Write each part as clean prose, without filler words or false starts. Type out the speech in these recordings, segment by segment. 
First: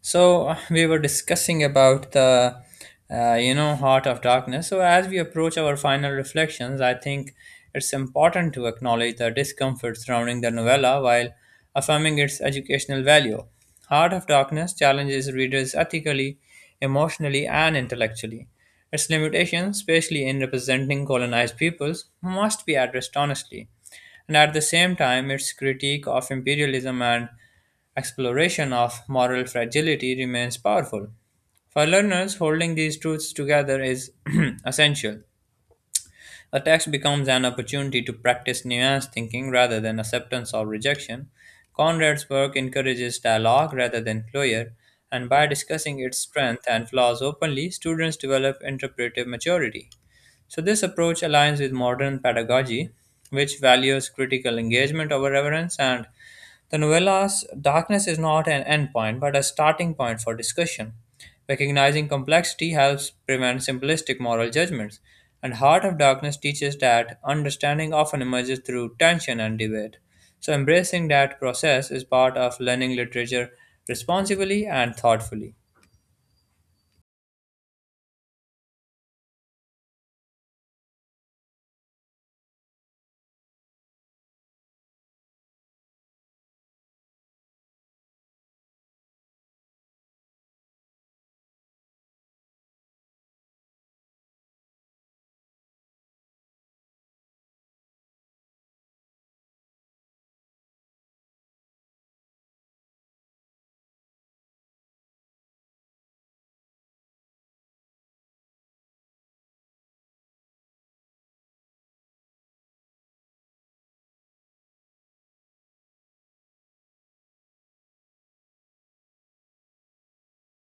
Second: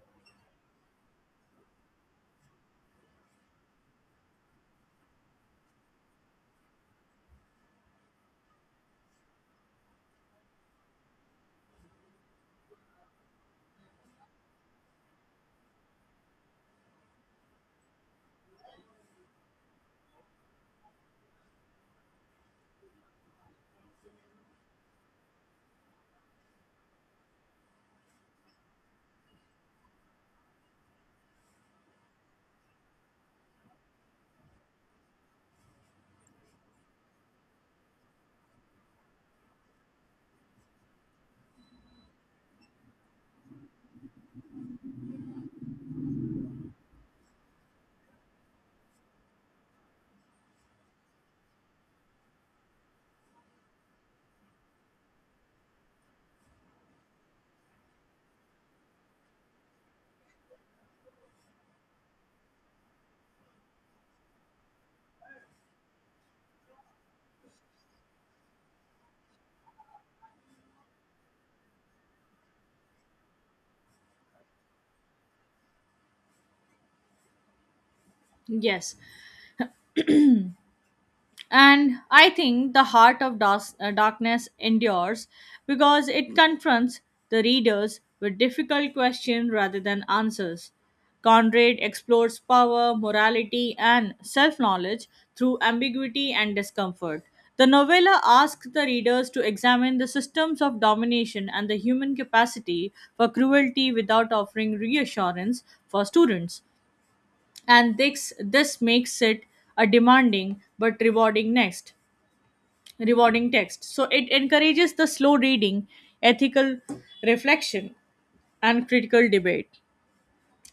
So we were discussing about the Heart of Darkness. So as we approach our final reflections, I think it's important to acknowledge the discomfort surrounding the novella while affirming its educational value. Heart of Darkness challenges readers ethically, emotionally, and intellectually. Its limitations, especially in representing colonized peoples, must be addressed honestly, and at the same time its critique of imperialism and exploration of moral fragility remains powerful. For learners, holding these truths together is essential. A text becomes an opportunity to practice nuanced thinking rather than acceptance or rejection. Conrad's work encourages dialogue rather than closure, and by discussing its strengths and flaws openly, students develop interpretive maturity. So this approach aligns with modern pedagogy, which values critical engagement over reverence, and the novella's darkness is not an endpoint, but a starting point for discussion. Recognizing complexity helps prevent simplistic moral judgments, and Heart of Darkness teaches that understanding often emerges through tension and debate. So embracing that process is part of learning literature responsibly and thoughtfully. Yes, and I think the heart of darkness endures because it confronts the readers with difficult questions rather than answers. Conrad explores power, morality, and self knowledge through ambiguity and discomfort. The novella asks the readers to examine the systems of domination and the human capacity for cruelty without offering reassurance for students. And this makes it a demanding but rewarding text, so it encourages the slow reading, ethical reflection, and critical debate.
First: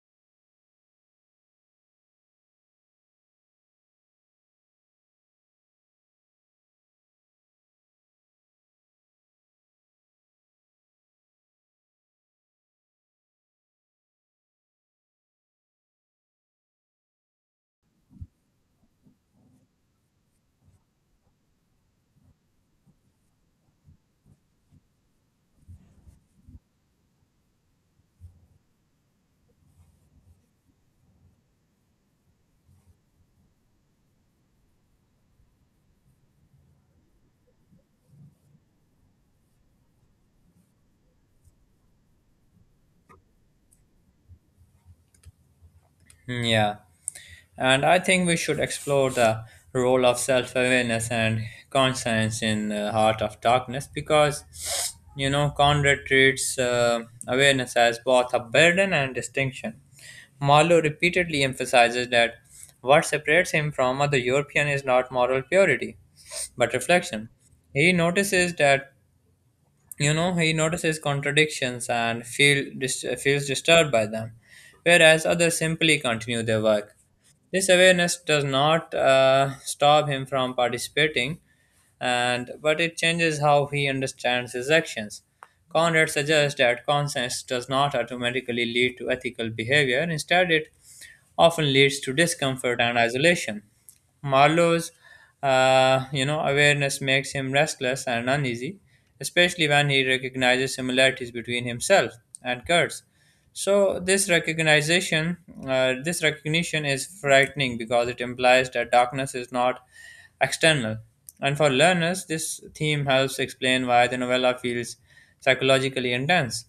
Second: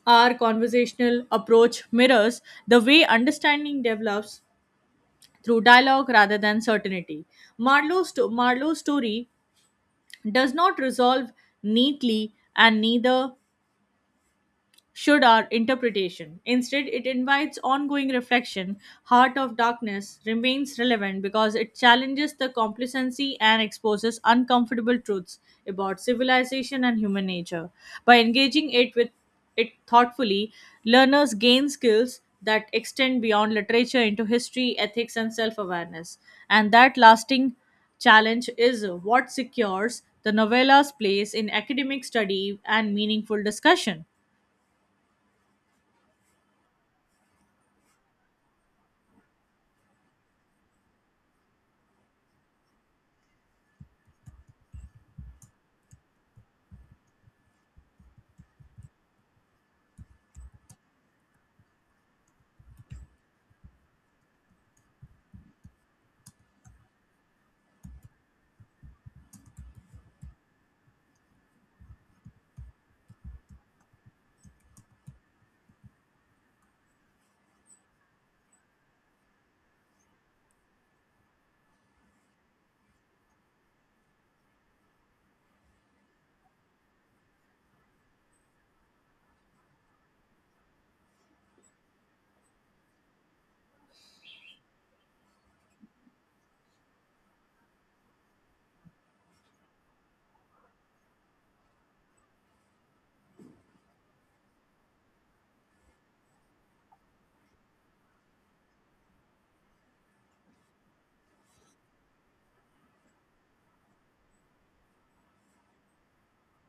Our conversational approach mirrors the way understanding develops through dialogue rather than certainty. Marlowe's story does not resolve neatly, and neither should our interpretation. Instead, it invites ongoing reflection. Heart of Darkness remains relevant because it challenges the complacency and exposes uncomfortable truths about civilization and human nature. By engaging it with it thoughtfully, learners gain skills that extend beyond literature into history, ethics, and self awareness. And that lasting challenge is what secures the novella's place in academic study and meaningful discussion. Yeah. And I think we should explore the role of self awareness and conscience in the Heart of Darkness because, you know, Conrad treats awareness as both a burden and distinction. Marlowe repeatedly emphasizes that what separates him from other European is not moral purity, but reflection. He notices that you know, he notices contradictions and feels disturbed by them, whereas others simply continue their work. This awareness does not stop him from participating, and but it changes how he understands his actions. Conrad suggests that conscience does not automatically lead to ethical behavior. Instead, it often leads to discomfort and isolation. Marlowe's, you know, awareness makes him restless and uneasy, especially when he recognizes similarities between himself and Kurtz. So this recognition is frightening because it implies that darkness is not external. And for learners, this theme helps explain why the novella feels psychologically intense.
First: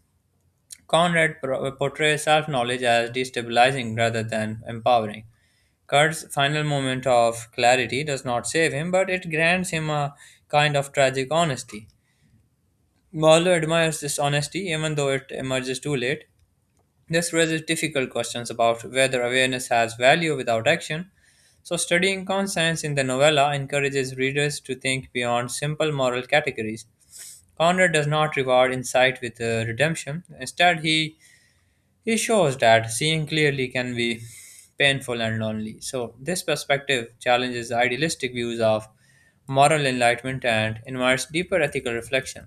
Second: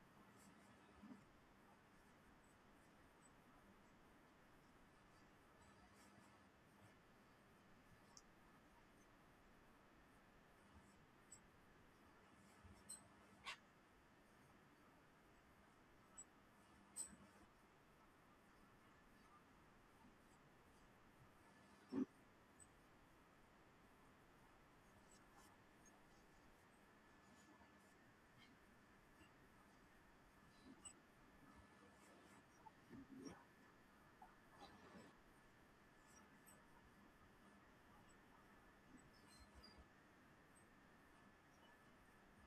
Conrad portrays self knowledge as destabilizing rather than empowering. Kurt's final moment of clarity does not save him, but it grants him a kind of tragic honesty. Marlowe admires this honesty, even though it emerges too late. This raises difficult questions about whether awareness has value without action. So studying conscience in the novella encourages readers to think beyond simple moral categories. Conrad does not reward insight with redemption. Instead, he it shows that seeing clearly can be painful and lonely. So this perspective challenges idealistic views of moral enlightenment and invites deeper ethical reflection.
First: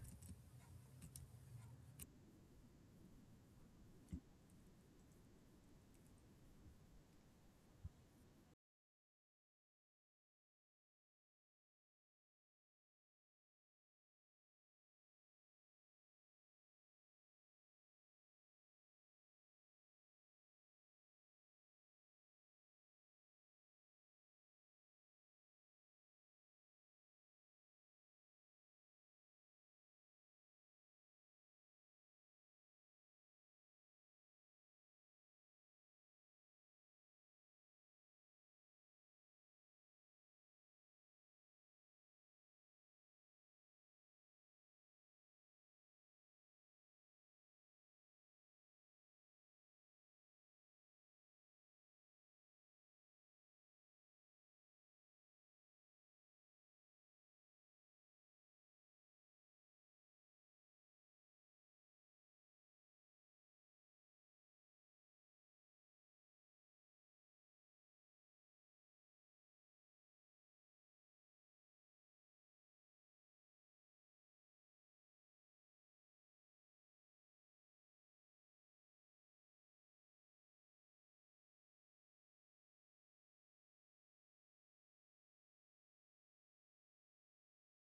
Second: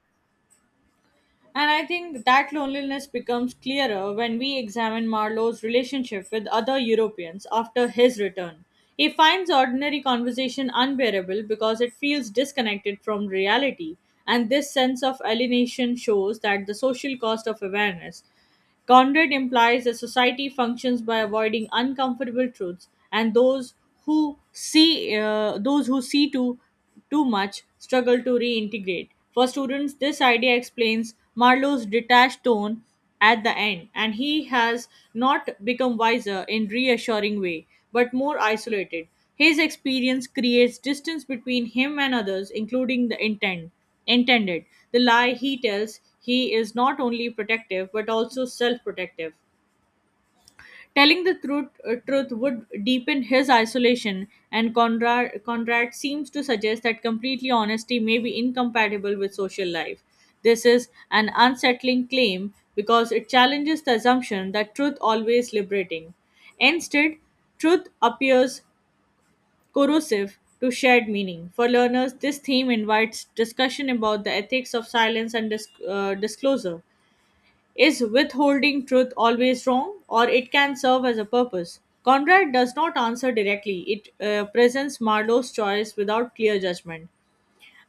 And I think that loneliness becomes clearer when we examine Marlowe's relationship with other Europeans after his return. He finds ordinary conversation unbearable because it feels disconnected from reality, and this sense of alienation shows that the social cost of awareness. Conrad implies that society functions by avoiding uncomfortable truths, and those who see to too much struggle to reintegrate. For students, this idea explains Marlowe's detached tone at the end, and he has not become wiser in reassuring way, but more isolated. His experience creates distance between him and others, including the intent intended. The lie he tells he is not only protective but also self protective. Telling the truth would deepen his isolation, and Conrad seems to suggest that completely honesty may be incompatible with social life. This is an unsettling claim because it challenges the assumption that truth always liberating. Instead, truth appears corrosive to shared meaning. For learners, this theme invites discussion about the ethics of silence and disclosure. Is withholding truth always wrong, or it can serve as a purpose? Conrad does not answer directly. It presents Marlowe's choice without clear judgment.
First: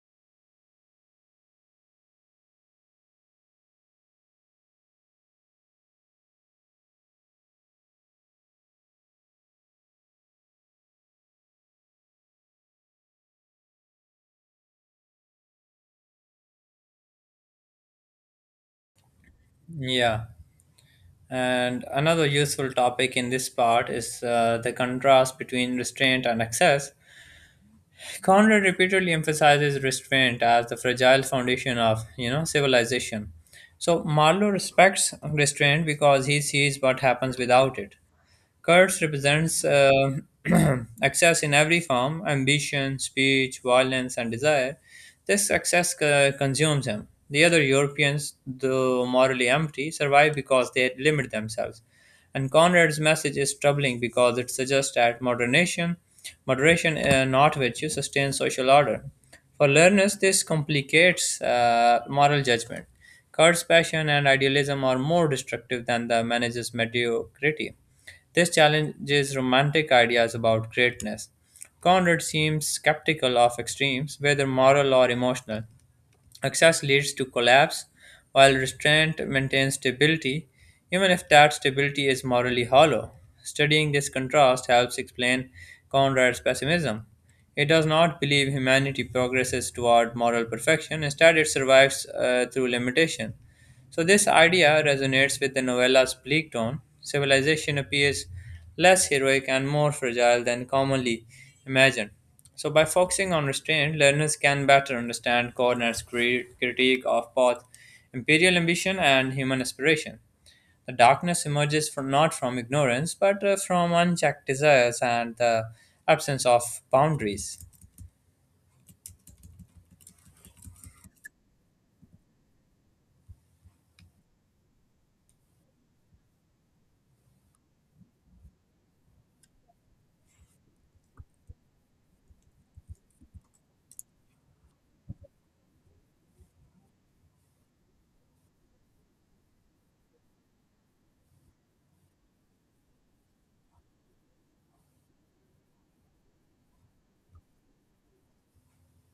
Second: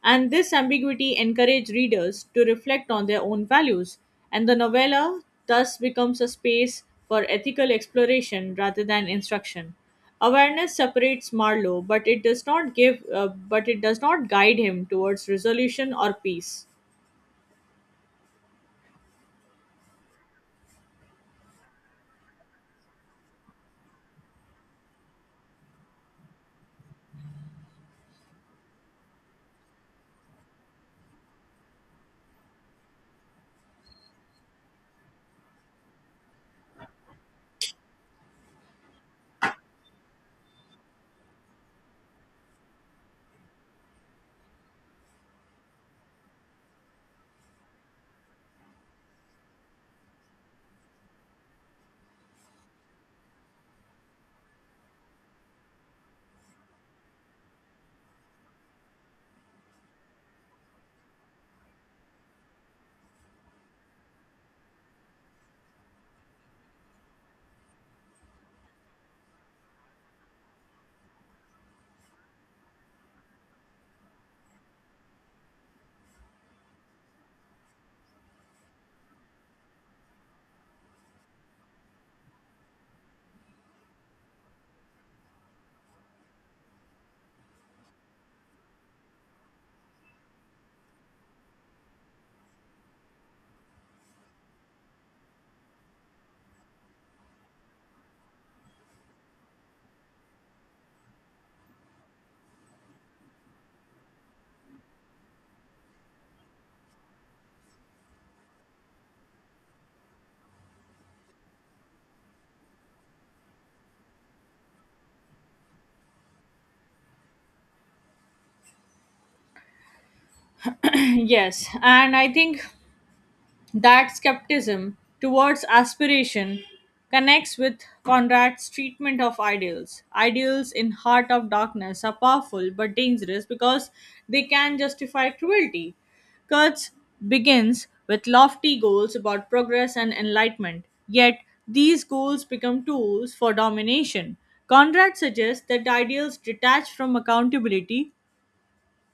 And this ambiguity encourages readers to reflect on their own values. And the novella thus becomes a space for ethical exploration rather than instruction. Awareness separates Marlowe, but it does not give, but it does not guide him towards resolution or peace. Yeah. And another useful topic in this part is the contrast between restraint and excess. Conrad repeatedly emphasizes restraint as the fragile foundation of, you know, civilization. So Marlowe respects restraint because he sees what happens without it. Kurds represents excess in every form: ambition, speech, violence, and desire. Consumes him. The other Europeans, though morally empty, survive because they limit themselves. And Conrad's message is troubling because it suggests that moderation, not virtue, sustains social order. For learners, this complicates moral judgment. Kurt's passion and idealism are more destructive than the manager's mediocrity. This challenges romantic ideas about greatness. Conrad seems skeptical of extremes, whether moral or emotional. Excess leads to collapse, while restraint maintains stability, even if that stability is morally hollow. Studying this contrast helps explain Conrad's pessimism. It does not believe humanity progresses toward moral perfection; instead, it survives through limitation. So this idea resonates with the novella's bleak tone. Civilization appears less heroic and more fragile than commonly imagined. So by focusing on restraint, learners can better understand critique of both imperial ambition and human aspiration. The darkness emerges from, not from ignorance, but from unchecked desires and the absence of boundaries. Yes, and I think that skepticism towards aspiration connects with Conrad's treatment of ideals. Ideals in Heart of Darkness are powerful but dangerous because they can justify cruelty. Kurtz begins with lofty goals about progress and enlightenment, yet these goals become tools for domination. Conrad suggests that ideals detached from accountability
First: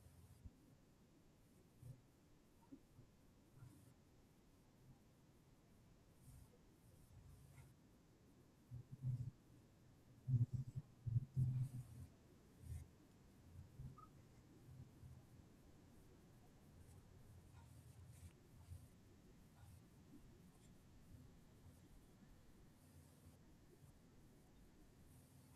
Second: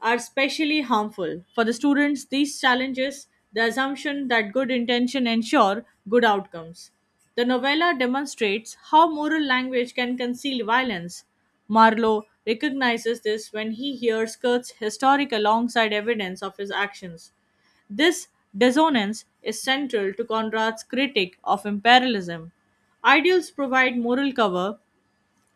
are especially harmful. For the students, these challenges the assumption that good intention ensure good outcomes. The novella demonstrates how moral language can conceal violence. Marlowe recognizes this when he hears Kurt's historic alongside evidence of his actions. This dissonance is central to Conrad's critique of imperialism. Ideals provide moral cover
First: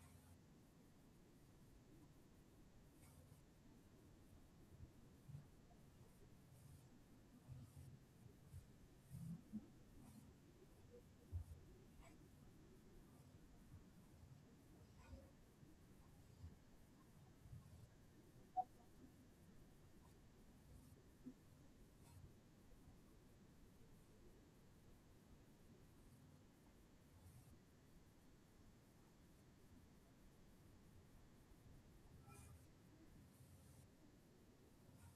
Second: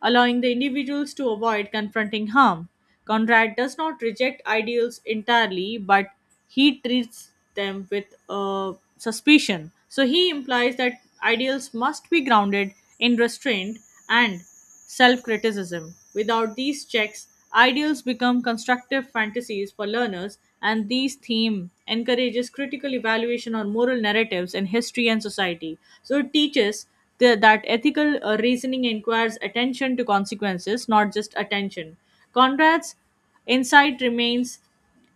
allowing the individuals to avoid confronting harm. Conrad does not reject ideals entirely, but he treats them with suspicion. So he implies that ideals must be grounded in restraint and self criticism. Without these checks, ideals become constructive fantasies for learners, and these theme encourages critical evaluation on moral narratives in history and society. So it teaches the, that ethical reasoning inquires attention to consequences, not just attention. Conrad's insight remains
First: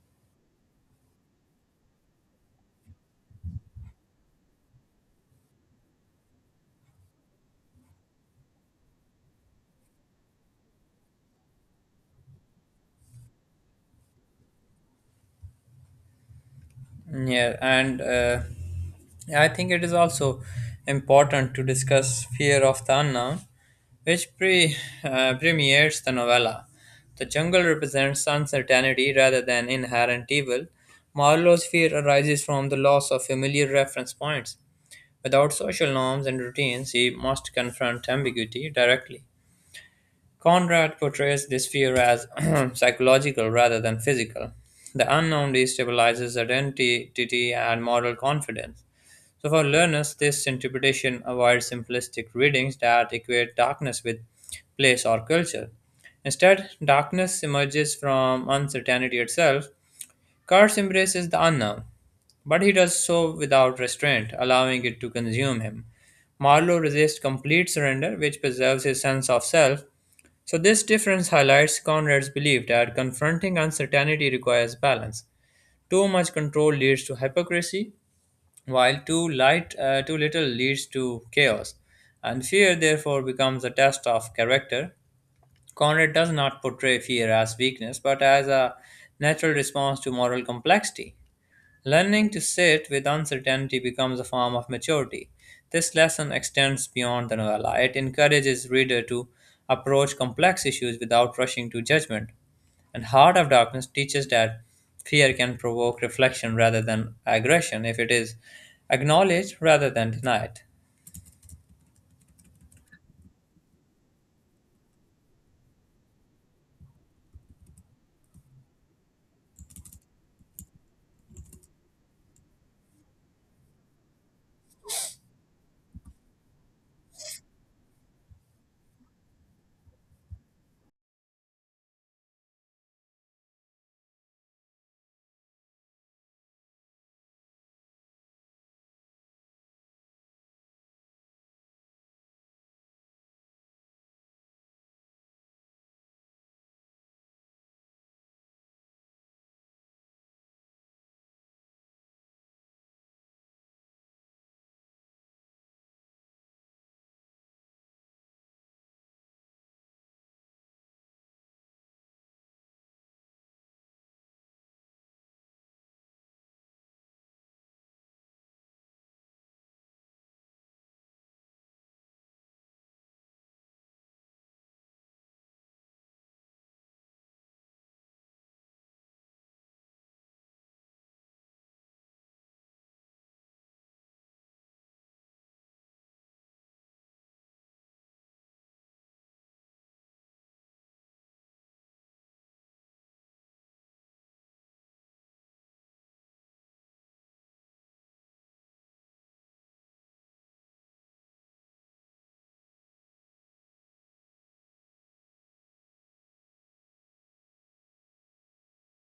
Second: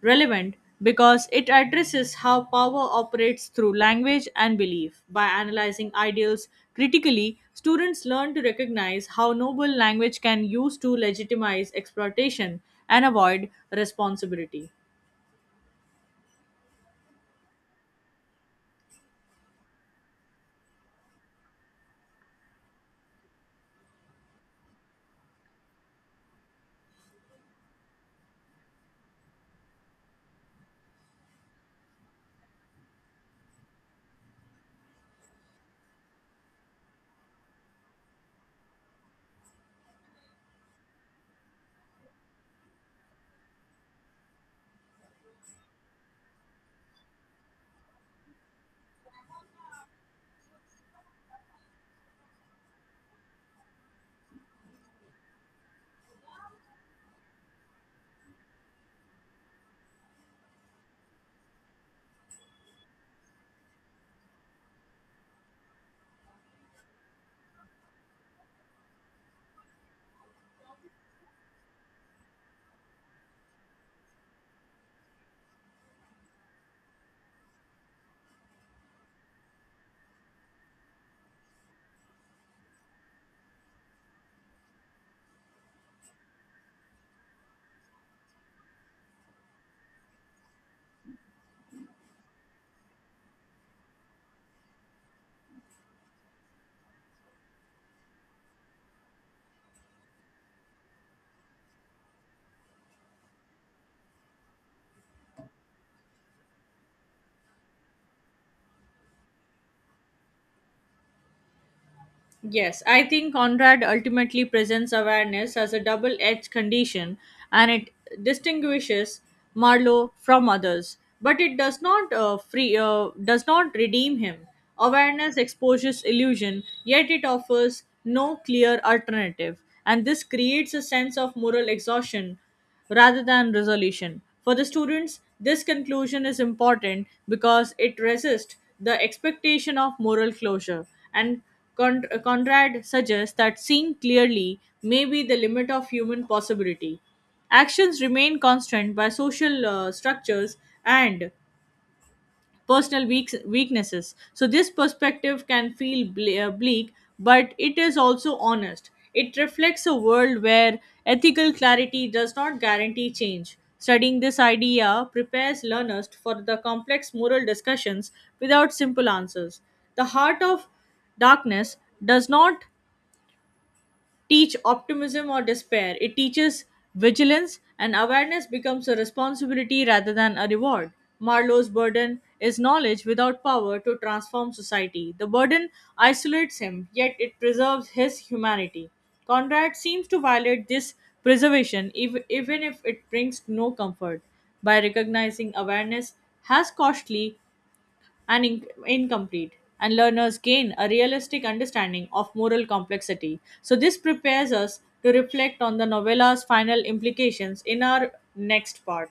relevant because it addresses how power operates through language and belief. By analyzing ideals critically, students learn to recognize how noble language can use to legitimize exploitation and avoid responsibility. Yeah, and I think it is also important to discuss fear of the unknown, which premieres the novella. The jungle represents uncertainty rather than inherent evil. Marlowe's fear arises from the loss of familiar reference points. Without social norms and routines, he must confront ambiguity directly. Conrad portrays this fear as psychological rather than physical. The unknown destabilizes identity and moral confidence. So for learners, this interpretation avoids simplistic readings that equate darkness with place or culture. Instead, darkness emerges from uncertainty itself. Kurtz embraces the unknown, but he does so without restraint, allowing it to consume him. Marlowe resists complete surrender, which preserves his sense of self. So this difference highlights Conrad's belief that confronting uncertainty requires balance. Too much control leads to hypocrisy, while too little leads to chaos. And fear, therefore, becomes a test of character. Conrad does not portray fear as weakness, but as a natural response to moral complexity. Learning to sit with uncertainty becomes a form of maturity. This lesson extends beyond the novella. It encourages reader to approach complex issues without rushing to judgment. And Heart of Darkness teaches that fear can provoke reflection rather than aggression if it is acknowledged rather than denied. Yes, I think Conrad ultimately presents awareness as a double edged condition, and it distinguishes Marlowe from others, but it does not redeem him. Awareness exposes illusion, yet it offers no clear alternative, and this creates a sense of moral exhaustion rather than resolution. For the students, this conclusion is important because it resists the expectation of moral closure. And Conrad suggests that seeing clearly may be the limit of human possibility. Actions remain constant by social structures and personal weaknesses. So, this perspective can feel bleak, but it is also honest. It reflects a world where ethical clarity does not guarantee change. Studying this idea prepares learners for the complex moral discussions without simple answers. The heart of darkness does not teach optimism or despair. It teaches vigilance, and awareness becomes a responsibility rather than a reward. Marlowe's burden is knowledge without power to transform society. The burden isolates him, yet it preserves his humanity. Conrad seems to violate this preservation even if it brings no comfort. By recognizing awareness has costly, and incomplete, and learners gain a realistic understanding of moral complexity. So, this prepares us to reflect on the novella's final implications in our next part.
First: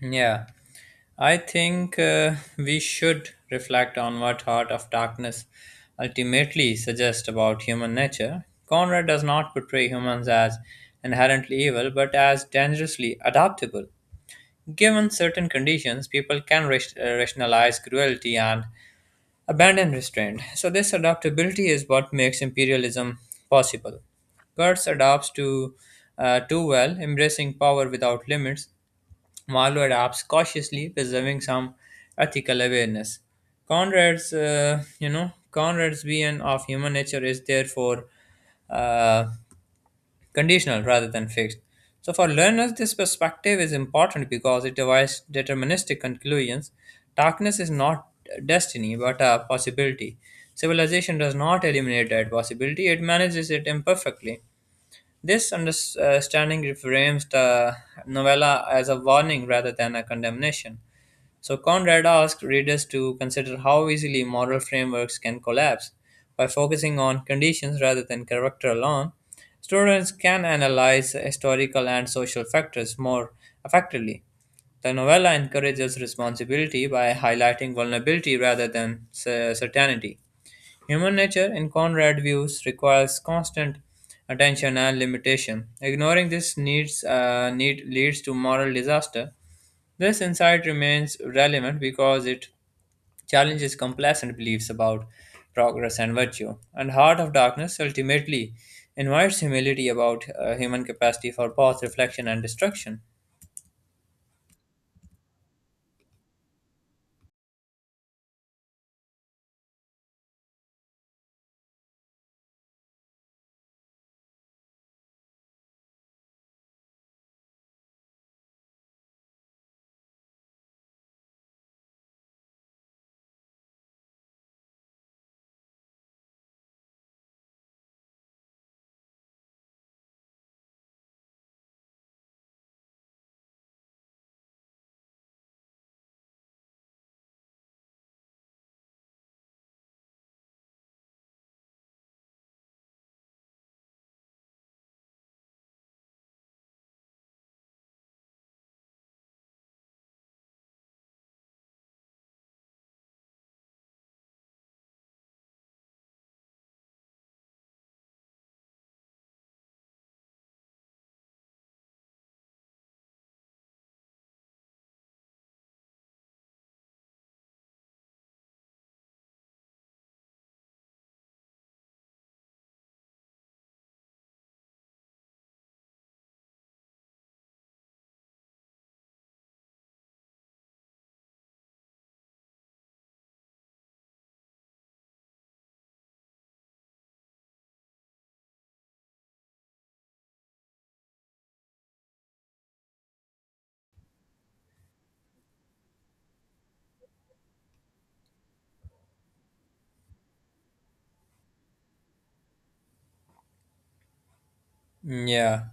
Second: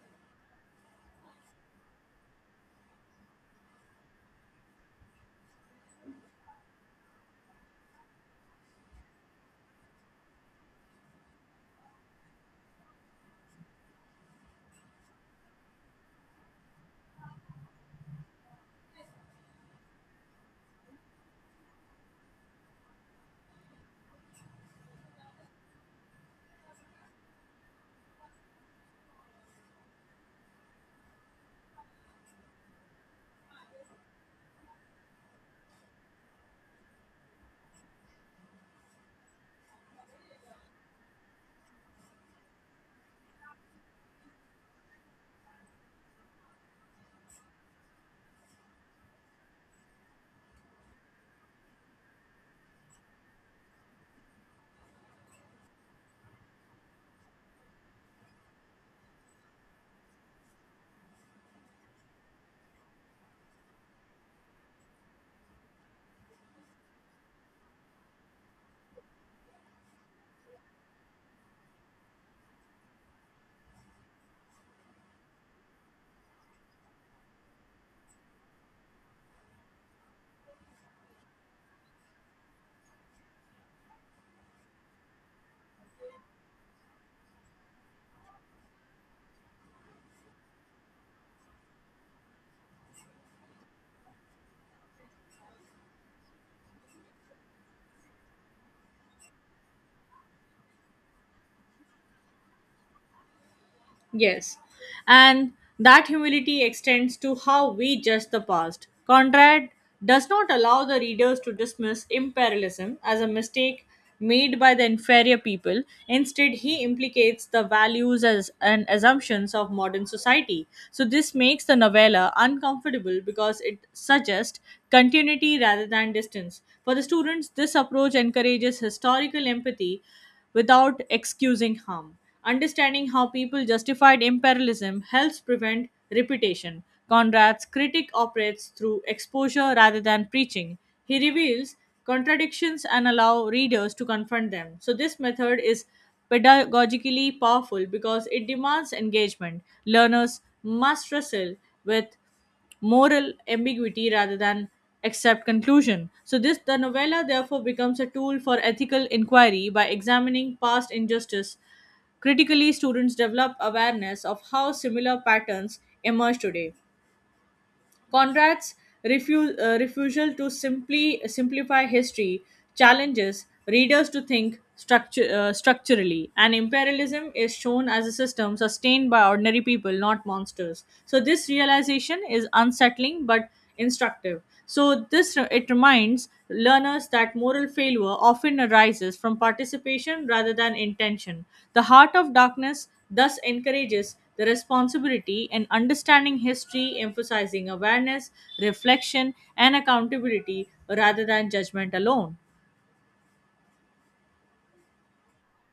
Yeah, I think we should reflect on what Heart of Darkness ultimately suggests about human nature. Conrad does not portray humans as inherently evil, but as dangerously adaptable. Given certain conditions, people can rationalize cruelty and abandon restraint. So this adaptability is what makes imperialism possible. Kurtz adapts to too well, embracing power without limits. Marlowe adapts cautiously, preserving some ethical awareness. Conrad's vision of human nature is therefore uh, conditional rather than fixed. So for learners, this perspective is important because it avoids deterministic conclusions. Darkness is not destiny but a possibility. Civilization does not eliminate that possibility; it manages it imperfectly. This understanding reframes the novella as a warning rather than a condemnation. So Conrad asked readers to consider how easily moral frameworks can collapse. By focusing on conditions rather than character alone, students can analyze historical and social factors more effectively. The novella encourages responsibility by highlighting vulnerability rather than certainty. Human nature, in Conrad views, requires constant attention and limitation. Ignoring this need leads to moral disaster. This insight remains relevant because it challenges complacent beliefs about progress and virtue. And Heart of Darkness ultimately invites humility about human capacity for both reflection and destruction. Yes, and that humility extends to how we judge the past. Conrad does not allow the readers to dismiss imperialism as a mistake made by the inferior people. Instead, he implicates the values as, and assumptions of modern society. So, this makes the novella uncomfortable because it suggests continuity rather than distance. For the students, this approach encourages historical empathy without excusing harm. Understanding how people justified imperialism helps prevent repetition. Conrad's critic operates through exposure rather than preaching. He reveals contradictions and allow readers to confront them. So this method is pedagogically powerful because it demands engagement. Learners must wrestle with moral ambiguity rather than accept conclusion. So this the novella therefore becomes a tool for ethical inquiry by examining past injustice. Critically, students develop awareness of how similar patterns emerge today. Conrad's refusal to simply simplify history challenges readers to think structurally, and imperialism is shown as a system sustained by ordinary people, not monsters. So, this realization is unsettling but instructive. So this it reminds learners that moral failure often arises from participation rather than intention. The heart of darkness thus encourages the responsibility in understanding history, emphasizing awareness, reflection, and accountability rather than judgment alone. Yeah.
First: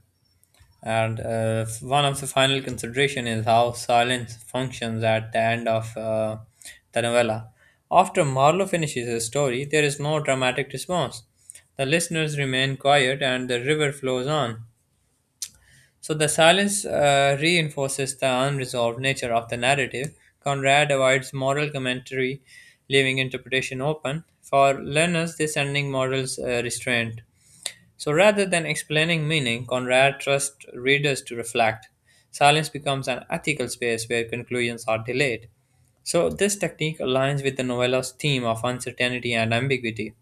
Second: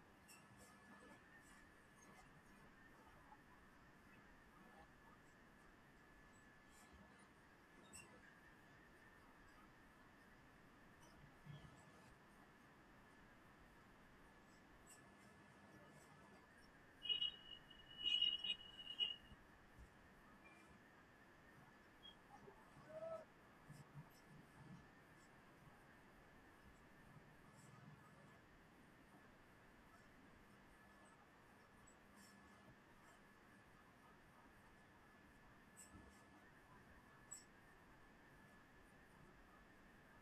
And one of the final consideration is how silence functions at the end of the novella. After Marlowe finishes his story, there is no dramatic response. The listeners remain quiet and the river flows on. So the silence reinforces the unresolved nature of the narrative. Conrad avoids moral commentary, leaving interpretation open. For learners, this ending models restraint. So rather than explaining meaning, Conrad trusts readers to reflect. Silence becomes an ethical space where conclusions are delayed. So this technique aligns with the novela's theme of uncertainty and ambiguity.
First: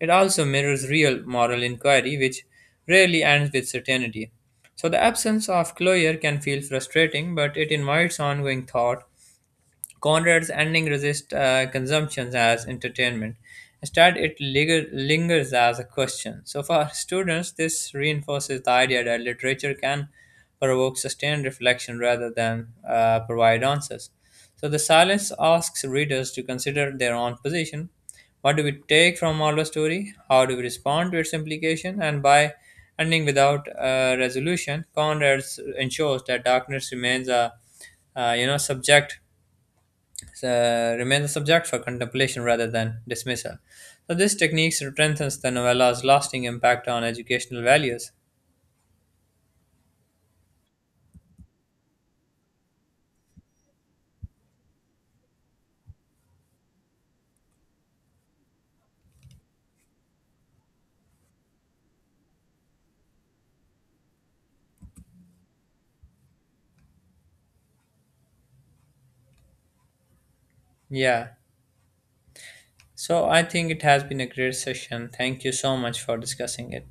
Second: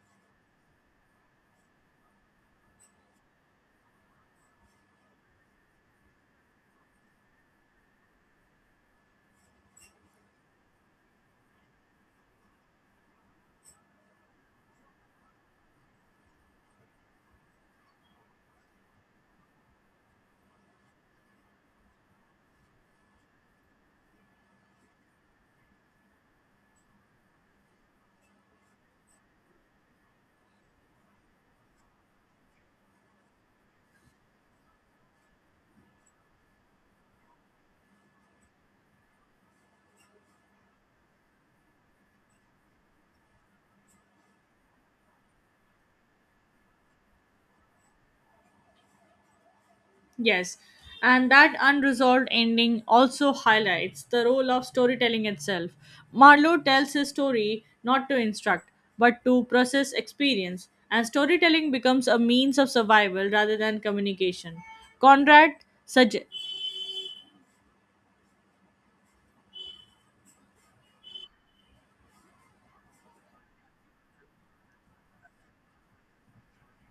It also mirrors real moral inquiry, which rarely ends with certainty. So the absence of closure can feel frustrating, but it invites ongoing thought. Conrad's ending resists consumption as entertainment. Instead, lingers as a question. So for students, this reinforces the idea that literature can provoke sustained reflection rather than provide answers. So the silence asks readers to consider their own position. What do we take from Marlowe's story? How do we respond to its implication? And by ending without resolution, Conrad ensures that darkness remains a you know subject remains a subject for contemplation rather than dismissal. So this technique strengthens the novella's lasting impact on educational values. Yes, and that unresolved ending also highlights the role of storytelling itself. Marlowe tells his story not to instruct, but to process experience, and storytelling becomes a means of survival rather than communication. Conrad sugge- Yeah. So I think it has been a great session. Thank you so much for discussing it.